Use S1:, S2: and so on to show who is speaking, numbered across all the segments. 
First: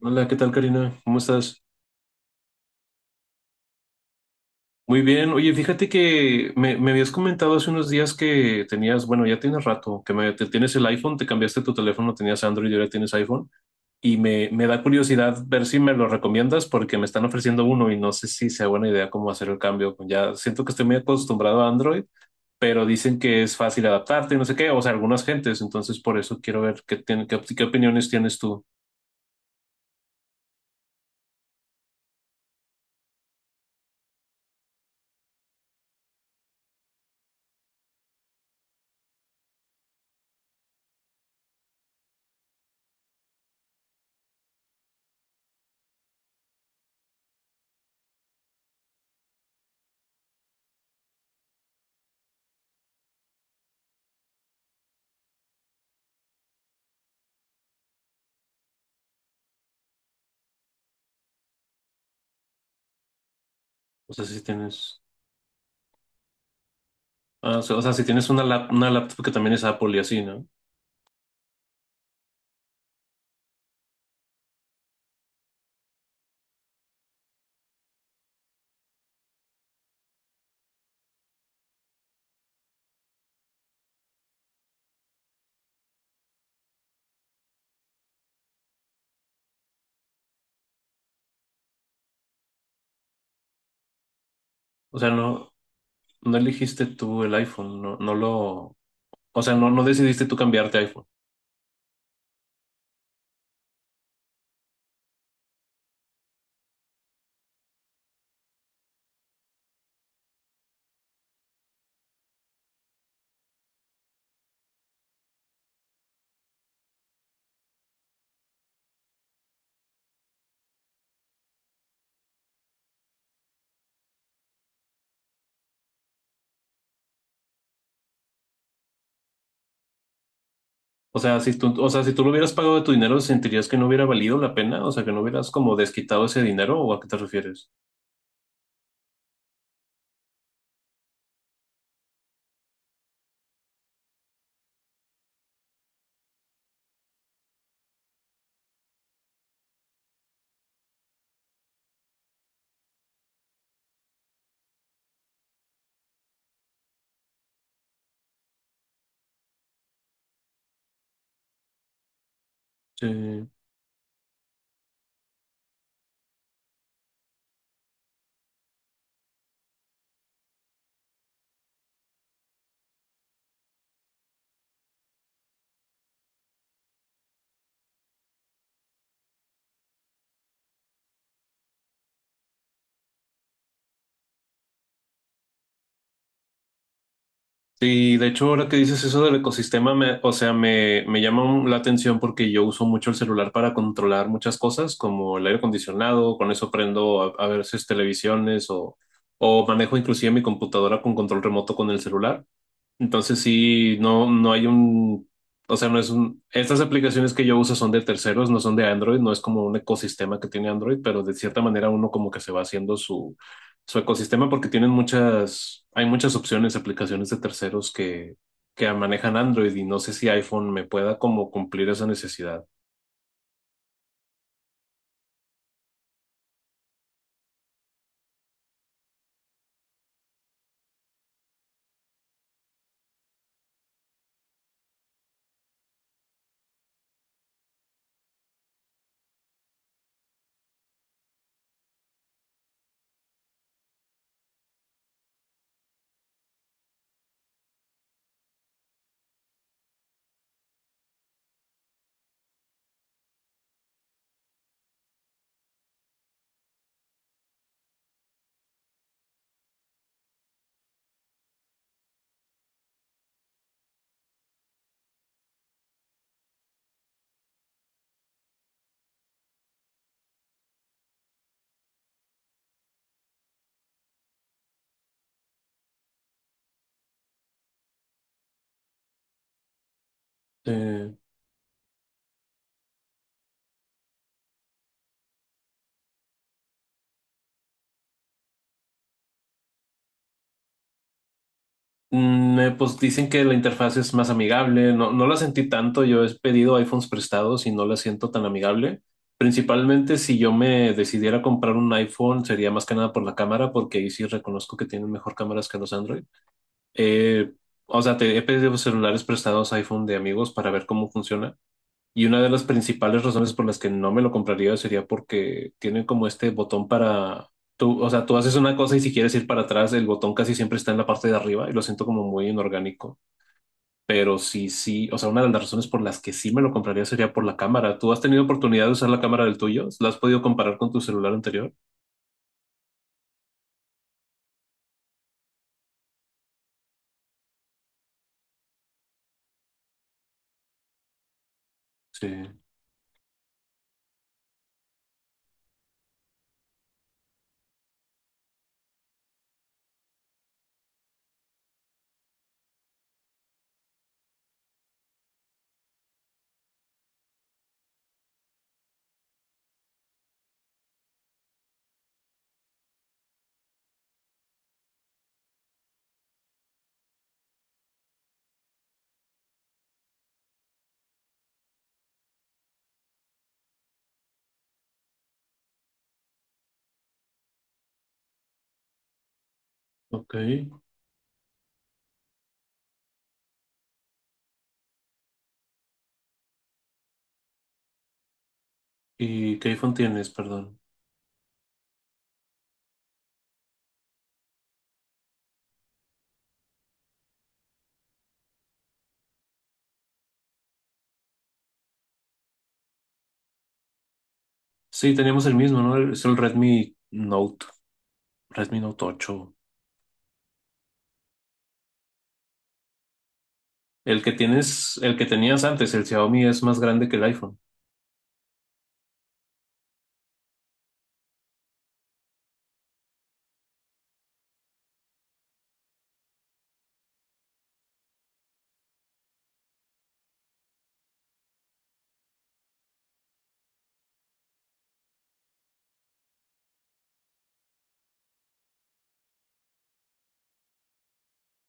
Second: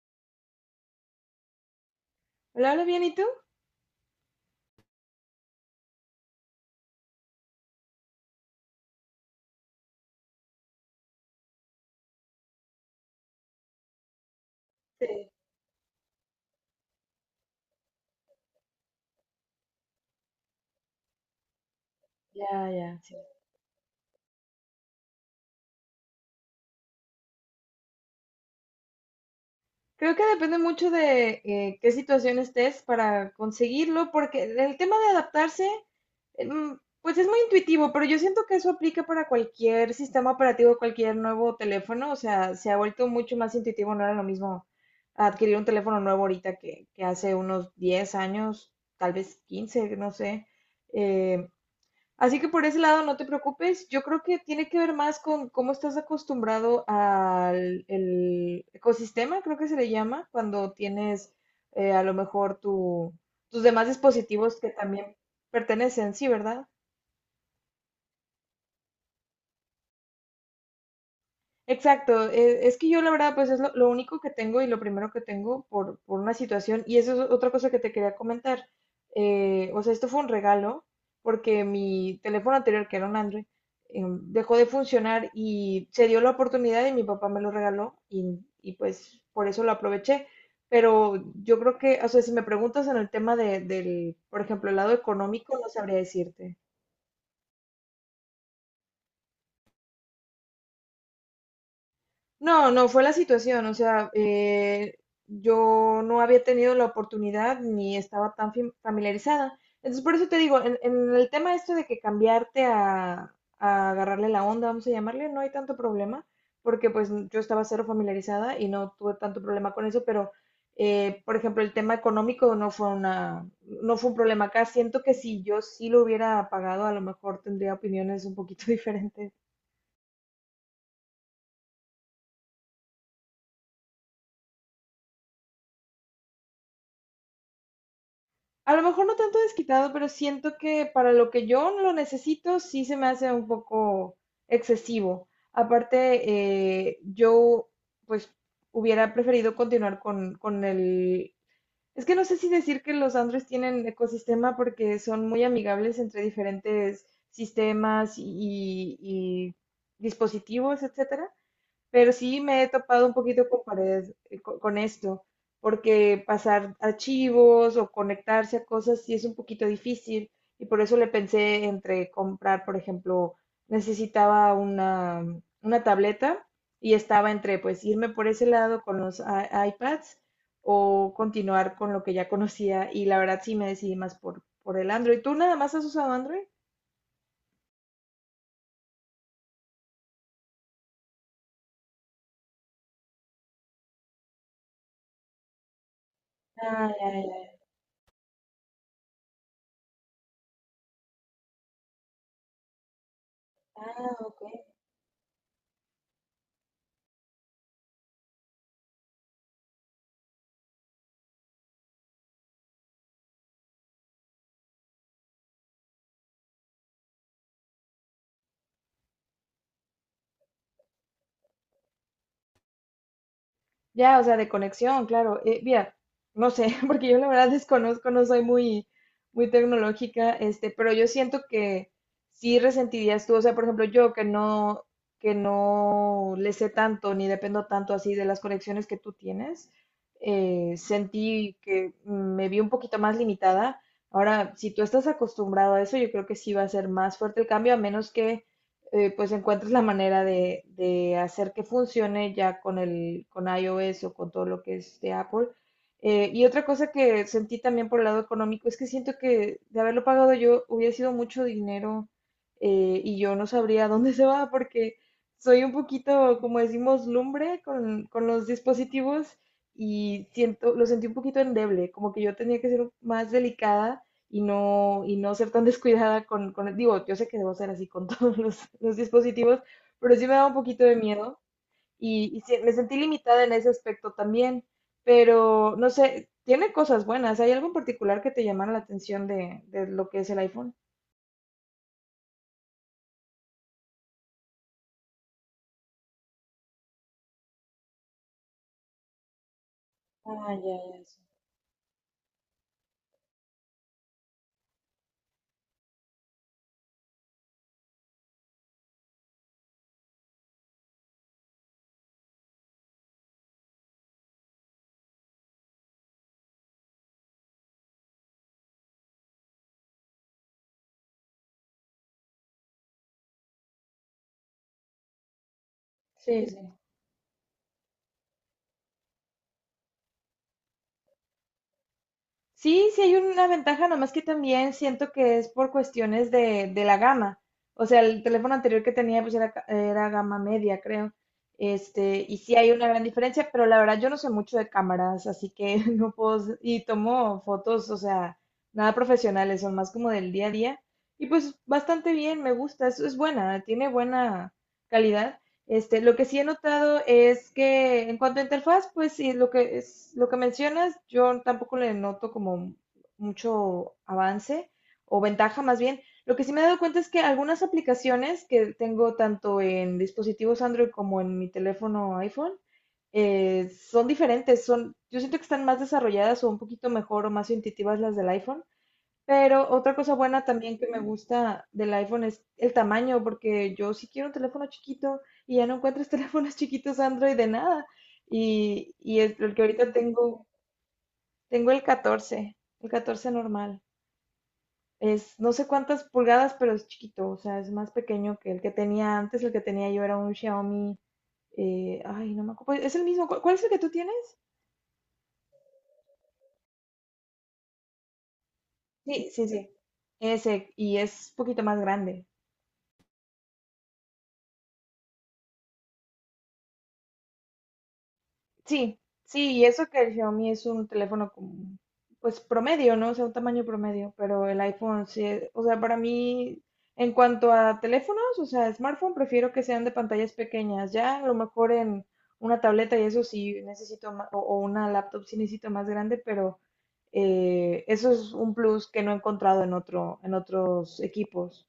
S1: Hola, ¿qué tal, Karina? ¿Cómo estás?
S2: Hola, hola, bien, ¿y tú?
S1: Muy bien. Oye, fíjate que me habías comentado hace unos días que tenías, bueno, ya tienes rato, que tienes el iPhone, te cambiaste tu teléfono, tenías Android y ahora tienes iPhone. Y me da
S2: Sí,
S1: curiosidad ver si me lo recomiendas porque me están ofreciendo uno y no sé si sea buena idea cómo hacer el cambio. Ya siento que estoy muy acostumbrado a Android,
S2: ya,
S1: pero
S2: ya, sí.
S1: dicen que es fácil adaptarte y no sé qué, o sea, algunas gentes. Entonces, por eso quiero ver qué opiniones tienes tú.
S2: Creo que depende mucho de qué situación estés para conseguirlo, porque el tema de adaptarse, pues es muy intuitivo, pero yo siento que eso aplica para cualquier sistema operativo, cualquier nuevo teléfono, o sea, se ha vuelto mucho más intuitivo, no era lo mismo adquirir un teléfono nuevo ahorita que hace unos 10 años, tal vez 15, no sé. Eh, Así que por ese lado no te preocupes. Yo creo que tiene que ver más con cómo estás acostumbrado al el ecosistema, creo que se le llama, cuando tienes a lo mejor tus demás
S1: O sea, si
S2: dispositivos que
S1: tienes,
S2: también pertenecen, sí, ¿verdad?
S1: ah, o sea, si tienes una laptop que también es Apple y así, ¿no?
S2: Exacto, es que yo la verdad pues es lo único que tengo y lo primero que tengo por una situación y eso es otra cosa que te quería comentar. O sea, esto fue un regalo porque mi teléfono anterior, que era un Android, dejó de funcionar y se dio la oportunidad y mi papá me lo regaló y pues por eso lo aproveché. Pero yo creo que, o sea, si me preguntas en el tema del, por ejemplo, el lado
S1: O sea, no,
S2: económico, no sabría
S1: no
S2: decirte.
S1: elegiste tú el iPhone, o sea, no, no decidiste tú cambiarte a iPhone.
S2: No, no, fue la situación, o sea, yo no había tenido la oportunidad ni estaba tan familiarizada. Entonces, por eso te digo, en el tema esto de que cambiarte a agarrarle la onda, vamos a llamarle, no hay tanto problema, porque pues yo estaba cero familiarizada y no tuve tanto problema con eso, pero, por ejemplo, el tema económico no fue una, no fue un problema acá. Siento que si yo sí lo hubiera pagado, a lo mejor tendría opiniones un poquito diferentes.
S1: O sea, si tú lo hubieras pagado de tu dinero, ¿sentirías que no hubiera valido la pena? O sea, que no hubieras como desquitado ese dinero, ¿o a qué te refieres?
S2: A lo mejor no tanto desquitado, pero siento que para lo que yo lo necesito sí se me hace un poco excesivo. Aparte, yo pues hubiera preferido continuar con el... Es que no sé si decir que los Androids tienen ecosistema porque son muy amigables entre diferentes sistemas y dispositivos, etcétera. Pero sí me he topado un
S1: Sí.
S2: poquito con pared con esto, porque pasar archivos o conectarse a cosas sí es un poquito difícil y por eso le pensé entre comprar, por ejemplo, necesitaba una tableta y estaba entre pues irme por ese lado con los iPads o continuar con lo que ya conocía y la verdad sí me decidí más por el Android. ¿Tú nada más has usado Android?
S1: Sí, de hecho, ahora que dices eso del ecosistema, me, o sea, me llama la atención porque yo uso mucho el celular para controlar muchas cosas, como el aire acondicionado, con eso
S2: Ah, ya,
S1: prendo a
S2: ya.
S1: veces televisiones o manejo inclusive mi computadora con control remoto con el celular. Entonces sí,
S2: Ah,
S1: no,
S2: ok.
S1: no hay un, o sea, no es un, estas aplicaciones que yo uso son de terceros, no son de Android, no es como un ecosistema que tiene Android, pero de cierta manera uno como que se va haciendo su, su ecosistema porque tienen muchas, hay muchas opciones, aplicaciones de terceros que manejan Android y no sé si iPhone me pueda como cumplir esa necesidad.
S2: Ya, o sea, de conexión, claro. Mira, no sé, porque yo la verdad desconozco, no soy muy tecnológica, este, pero yo siento que sí resentirías tú, o sea, por ejemplo, yo que no le sé tanto ni dependo tanto así de las conexiones que tú tienes, sentí que me vi un poquito más limitada. Ahora, si tú estás acostumbrado a eso, yo creo que sí va a ser más fuerte el cambio, a menos que pues encuentras la manera de hacer que funcione ya con el con iOS o con todo lo que es de Apple. Y otra cosa que sentí también por el lado económico es que siento que de haberlo pagado yo hubiera sido mucho dinero y yo no sabría a dónde se va porque soy un poquito, como decimos, lumbre con los dispositivos y siento, lo sentí un poquito endeble, como que yo tenía que ser más delicada y no ser tan descuidada digo, yo sé que debo ser así con todos los dispositivos, pero sí me da un poquito de miedo y sí, me sentí limitada en ese aspecto también, pero no sé, tiene cosas buenas. ¿Hay algo en particular que te llamara la atención de lo que es el iPhone?
S1: Pues dicen que la interfaz es más amigable. No, no la sentí tanto. Yo he pedido iPhones prestados y no la siento tan amigable. Principalmente si yo
S2: Ah, ya,
S1: me
S2: ya, sí.
S1: decidiera comprar un iPhone, sería más que nada por la cámara, porque ahí sí reconozco que tienen mejor cámaras que los Android. Eh, o sea, te he pedido celulares prestados iPhone de amigos para ver cómo funciona. Y una de las principales razones por las que no me lo compraría sería porque tiene como este botón para... Tú, o sea, tú haces una cosa y si quieres ir para atrás, el botón casi siempre está en la parte de arriba y lo siento como muy inorgánico. Pero sí, sí, o sea, una de las razones por las que
S2: Sí, sí,
S1: sí
S2: sí,
S1: me
S2: sí.
S1: lo compraría sería por la cámara. ¿Tú has tenido oportunidad de usar la cámara del tuyo? ¿La has podido comparar con tu celular anterior?
S2: Sí, sí hay una ventaja, nomás que también siento que es por cuestiones de la gama. O sea, el teléfono anterior que tenía pues era, era gama media, creo. Este,
S1: Sí,
S2: y sí hay una gran diferencia, pero la verdad yo no sé mucho de cámaras, así que no puedo, y tomo fotos, o sea, nada profesionales, son más como del día a día. Y pues bastante bien, me gusta, es buena, tiene buena calidad. Este, lo que sí he notado es que en cuanto a interfaz, pues sí, lo que es, lo que mencionas, yo tampoco le noto como mucho avance o ventaja más bien. Lo que sí me he dado cuenta es que algunas aplicaciones que tengo tanto en dispositivos Android como en mi teléfono iPhone son diferentes, son, yo siento que están más desarrolladas o un poquito mejor o más intuitivas las del iPhone. Pero otra cosa
S1: ok.
S2: buena también que me gusta del iPhone es el tamaño, porque yo sí quiero un teléfono chiquito y ya no encuentras teléfonos chiquitos Android de nada. Y es el
S1: ¿Y
S2: que
S1: qué
S2: ahorita
S1: iPhone tienes?
S2: tengo,
S1: Perdón.
S2: tengo el 14, el 14 normal. Es no sé cuántas pulgadas, pero es chiquito, o sea, es más pequeño que el que tenía antes. El que tenía yo era un Xiaomi, ay, no me acuerdo. Pues, es el mismo, ¿cuál es el que tú tienes?
S1: Sí, teníamos el mismo, ¿no? Es el Redmi Note, Redmi Note
S2: Sí, sí,
S1: 8.
S2: sí. Ese, y es un poquito más grande.
S1: El que tienes, el que tenías antes, el Xiaomi es más grande que el iPhone.
S2: Sí, sí, y eso que el Xiaomi es un teléfono como, pues promedio, ¿no? O sea, un tamaño promedio, pero el iPhone sí, o sea, para mí, en cuanto a teléfonos, o sea, smartphone, prefiero que sean de pantallas pequeñas. Ya a lo mejor en una tableta y eso sí necesito más, o una laptop sí necesito más grande, pero eso es un plus que no he encontrado en otro, en otros equipos.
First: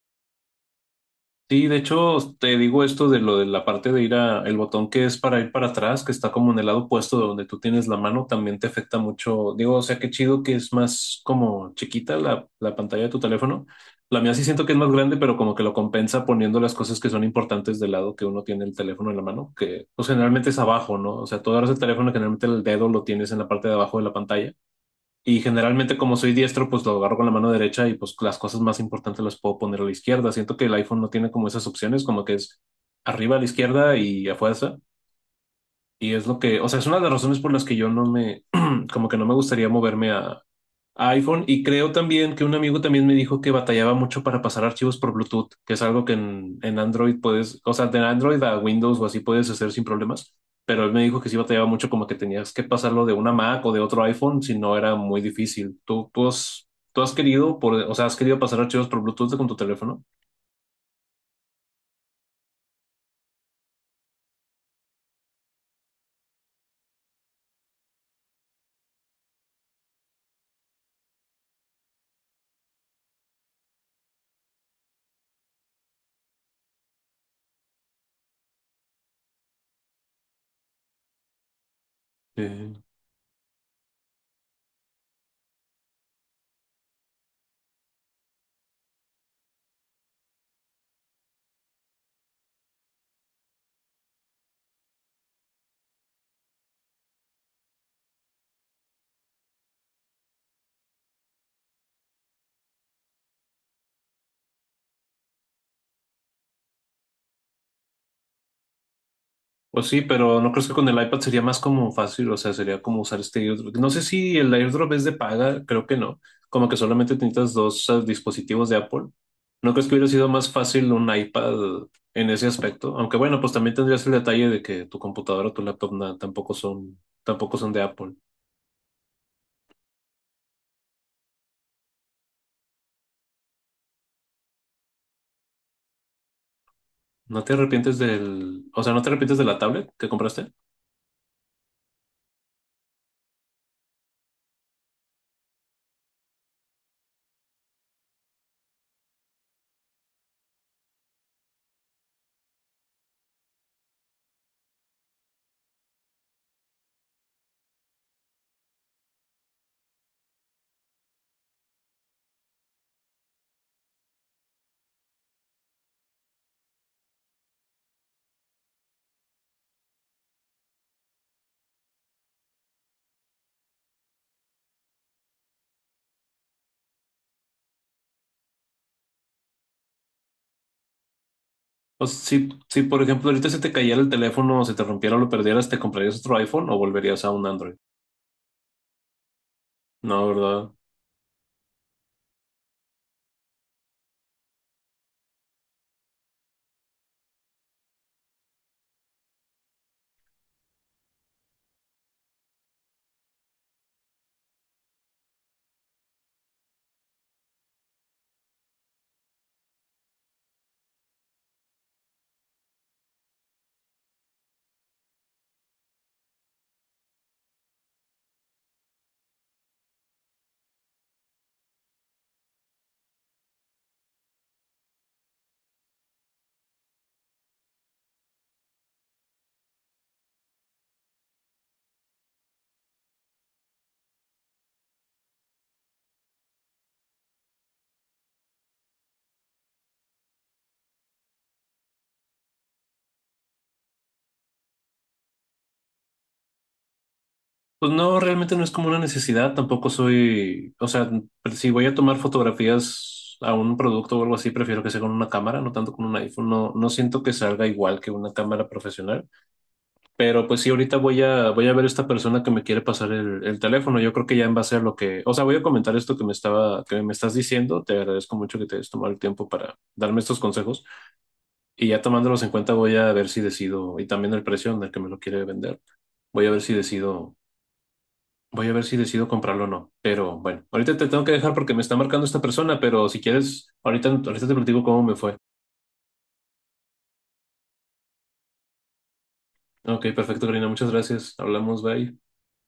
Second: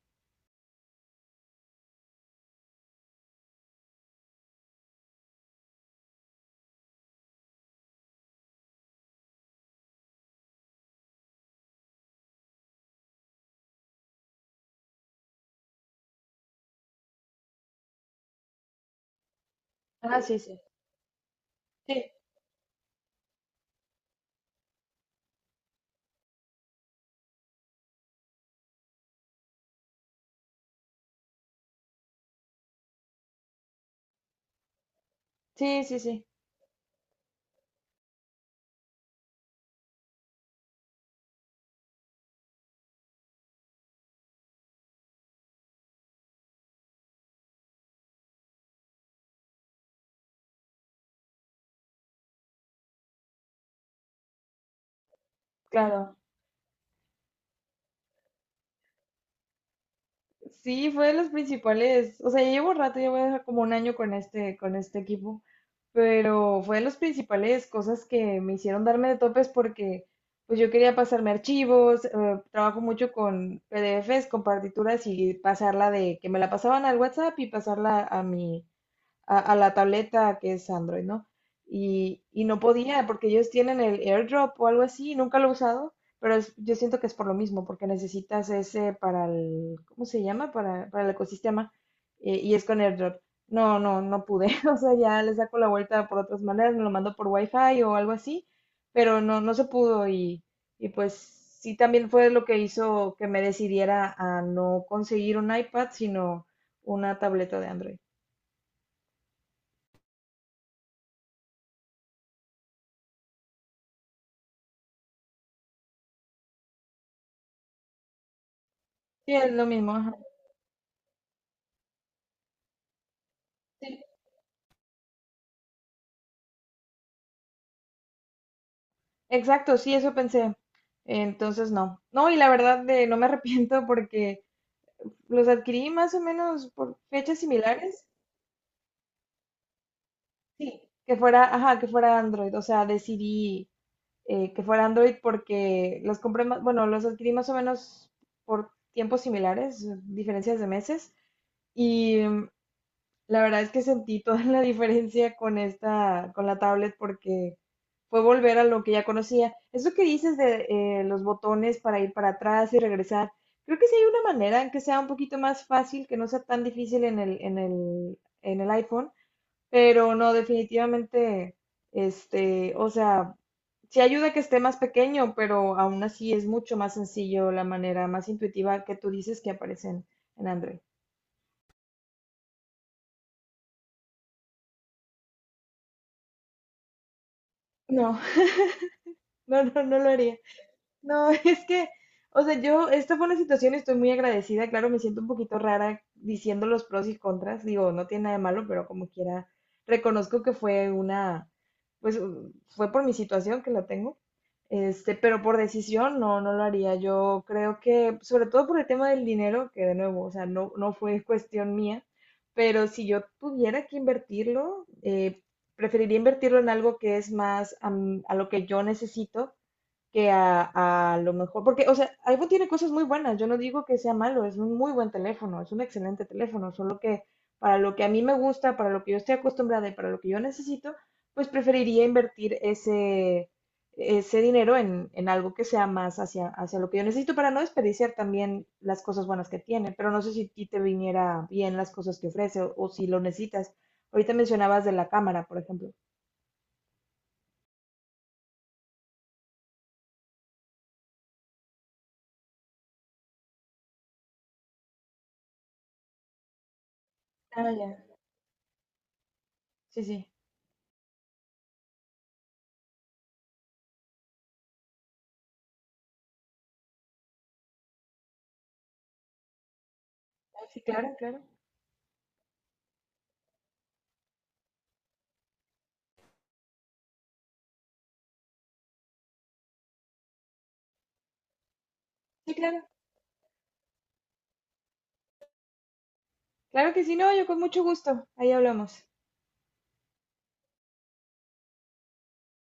S1: Sí, de hecho, te digo esto de lo de la parte de ir a el botón que es para ir para atrás, que está como en el lado opuesto de donde tú tienes la mano, también te afecta mucho. Digo, o sea, qué chido que es más como chiquita la pantalla de tu teléfono. La mía sí siento que es más grande, pero como que lo compensa poniendo las cosas que son importantes del lado que uno tiene el teléfono en la mano, que pues
S2: Ah, sí,
S1: generalmente es
S2: sí.
S1: abajo, ¿no? O sea, tú agarras el
S2: Sí,
S1: teléfono, generalmente el dedo lo tienes en la parte de abajo de la pantalla. Y generalmente como soy diestro, pues lo agarro con la mano derecha y pues las cosas más importantes las puedo poner a la izquierda. Siento que el iPhone no tiene como esas opciones, como que es arriba a la izquierda y a fuerza.
S2: sí, sí,
S1: Y
S2: sí,
S1: es lo que, o sea, es una de las razones por las que yo no me, como que no me gustaría moverme a iPhone. Y creo también que un amigo también me dijo que batallaba mucho para pasar archivos por Bluetooth, que es algo que en Android puedes, o sea, de Android a Windows o así puedes hacer sin problemas. Pero él me dijo que sí batallaba mucho como que tenías que pasarlo de una Mac o de otro iPhone, si no era muy difícil. ¿Tú,
S2: claro.
S1: tú has, tú has querido, por, o sea, has querido pasar archivos por Bluetooth con tu teléfono?
S2: Sí, fue de los principales. O sea, ya llevo rato, ya voy a dejar como un año con este equipo. Pero fue de los principales cosas que me hicieron darme de topes porque pues yo quería pasarme archivos, trabajo mucho con PDFs, con partituras y pasarla de que me la pasaban al WhatsApp y pasarla a mi, a la tableta que es Android, ¿no? Y no
S1: Sí.
S2: podía, porque ellos tienen el AirDrop o algo así, nunca lo he usado, pero yo siento que es por lo mismo, porque necesitas ese para el, ¿cómo se llama? Para el ecosistema, y es con AirDrop. No, no, no pude, o sea, ya le saco la vuelta por otras maneras, me lo mando por Wi-Fi o algo así, pero no, no se pudo y pues sí también fue lo que hizo que me decidiera a no conseguir un iPad, sino una tableta de Android.
S1: Pues sí, pero no creo que con el iPad sería más como fácil, o sea, sería como usar este airdrop. No sé si el airdrop es de paga, creo que no. Como que solamente necesitas dos dispositivos de Apple.
S2: Sí, es lo
S1: ¿No crees que
S2: mismo,
S1: hubiera
S2: ajá.
S1: sido más fácil un iPad en ese aspecto? Aunque bueno, pues también
S2: Sí,
S1: tendrías el detalle de que tu computadora o tu laptop tampoco son, tampoco son de Apple.
S2: exacto, sí, eso pensé. Entonces, no. No, y la verdad de no me arrepiento porque los adquirí más o menos por fechas
S1: ¿No te arrepientes
S2: similares.
S1: del, o sea, no te arrepientes de la tablet que compraste?
S2: Sí. Que fuera, ajá, que fuera Android. O sea, decidí que fuera Android porque los compré más, bueno, los adquirí más o menos por tiempos similares, diferencias de meses. Y mm, la verdad es que sentí toda la diferencia con esta, con la tablet porque fue volver a lo que ya conocía. Eso que dices de los botones para ir para atrás y regresar, creo que sí hay una manera en que sea un poquito más fácil, que no sea tan difícil en el iPhone, pero no, definitivamente, este, o sea, sí ayuda que esté más pequeño, pero aún así es mucho más sencillo la manera más intuitiva que tú dices que aparecen en Android.
S1: O sea, si, si por ejemplo ahorita se te cayera el teléfono o se te rompiera o lo perdieras, ¿te comprarías otro iPhone o volverías a un Android?
S2: No, no, no, no lo
S1: No,
S2: haría.
S1: ¿verdad?
S2: No, es que, o sea, yo, esta fue una situación, estoy muy agradecida, claro, me siento un poquito rara diciendo los pros y contras, digo, no tiene nada de malo, pero como quiera, reconozco que fue una, pues fue por mi situación que la tengo, este, pero por decisión no, no lo haría, yo creo que, sobre todo por el tema del dinero, que de nuevo, o sea, no, no fue cuestión mía, pero si yo tuviera que invertirlo, preferiría invertirlo en algo que es más a lo que yo necesito que a lo mejor, porque, o sea, iPhone tiene cosas muy buenas, yo no digo que sea malo, es un muy buen teléfono, es un excelente teléfono, solo que para lo que a mí me gusta, para lo que yo estoy acostumbrada y para lo que yo necesito, pues preferiría invertir ese, ese dinero en algo que sea más hacia, hacia lo que yo necesito para no desperdiciar también las cosas buenas que tiene, pero no sé si a ti te viniera bien las cosas que ofrece o si lo necesitas. Ahorita mencionabas de la cámara, por ejemplo.
S1: Pues no, realmente no es como una necesidad, tampoco soy, o sea, si voy a tomar fotografías a un producto o algo así, prefiero que sea con una cámara, no tanto con un iPhone, no, no siento que salga
S2: Ah, ya.
S1: igual que una cámara profesional,
S2: Sí, sí.
S1: pero pues sí, ahorita voy a ver a esta persona que me quiere pasar el teléfono, yo creo que ya en base a lo que, o sea, voy a comentar esto que me estaba, que me estás diciendo, te agradezco mucho que te hayas tomado el tiempo para darme estos
S2: Ah, sí,
S1: consejos
S2: claro, claro.
S1: y ya tomándolos en cuenta voy a ver si decido, y también el precio en el que me lo quiere vender. Voy a ver si decido Voy a ver si decido comprarlo o no. Pero bueno, ahorita te tengo que dejar porque me está marcando esta
S2: Sí,
S1: persona,
S2: claro.
S1: pero si quieres, ahorita, ahorita te platico cómo me fue.
S2: Claro que sí, no, yo con mucho gusto. Ahí hablamos.
S1: Ok, perfecto, Karina. Muchas gracias. Hablamos, bye.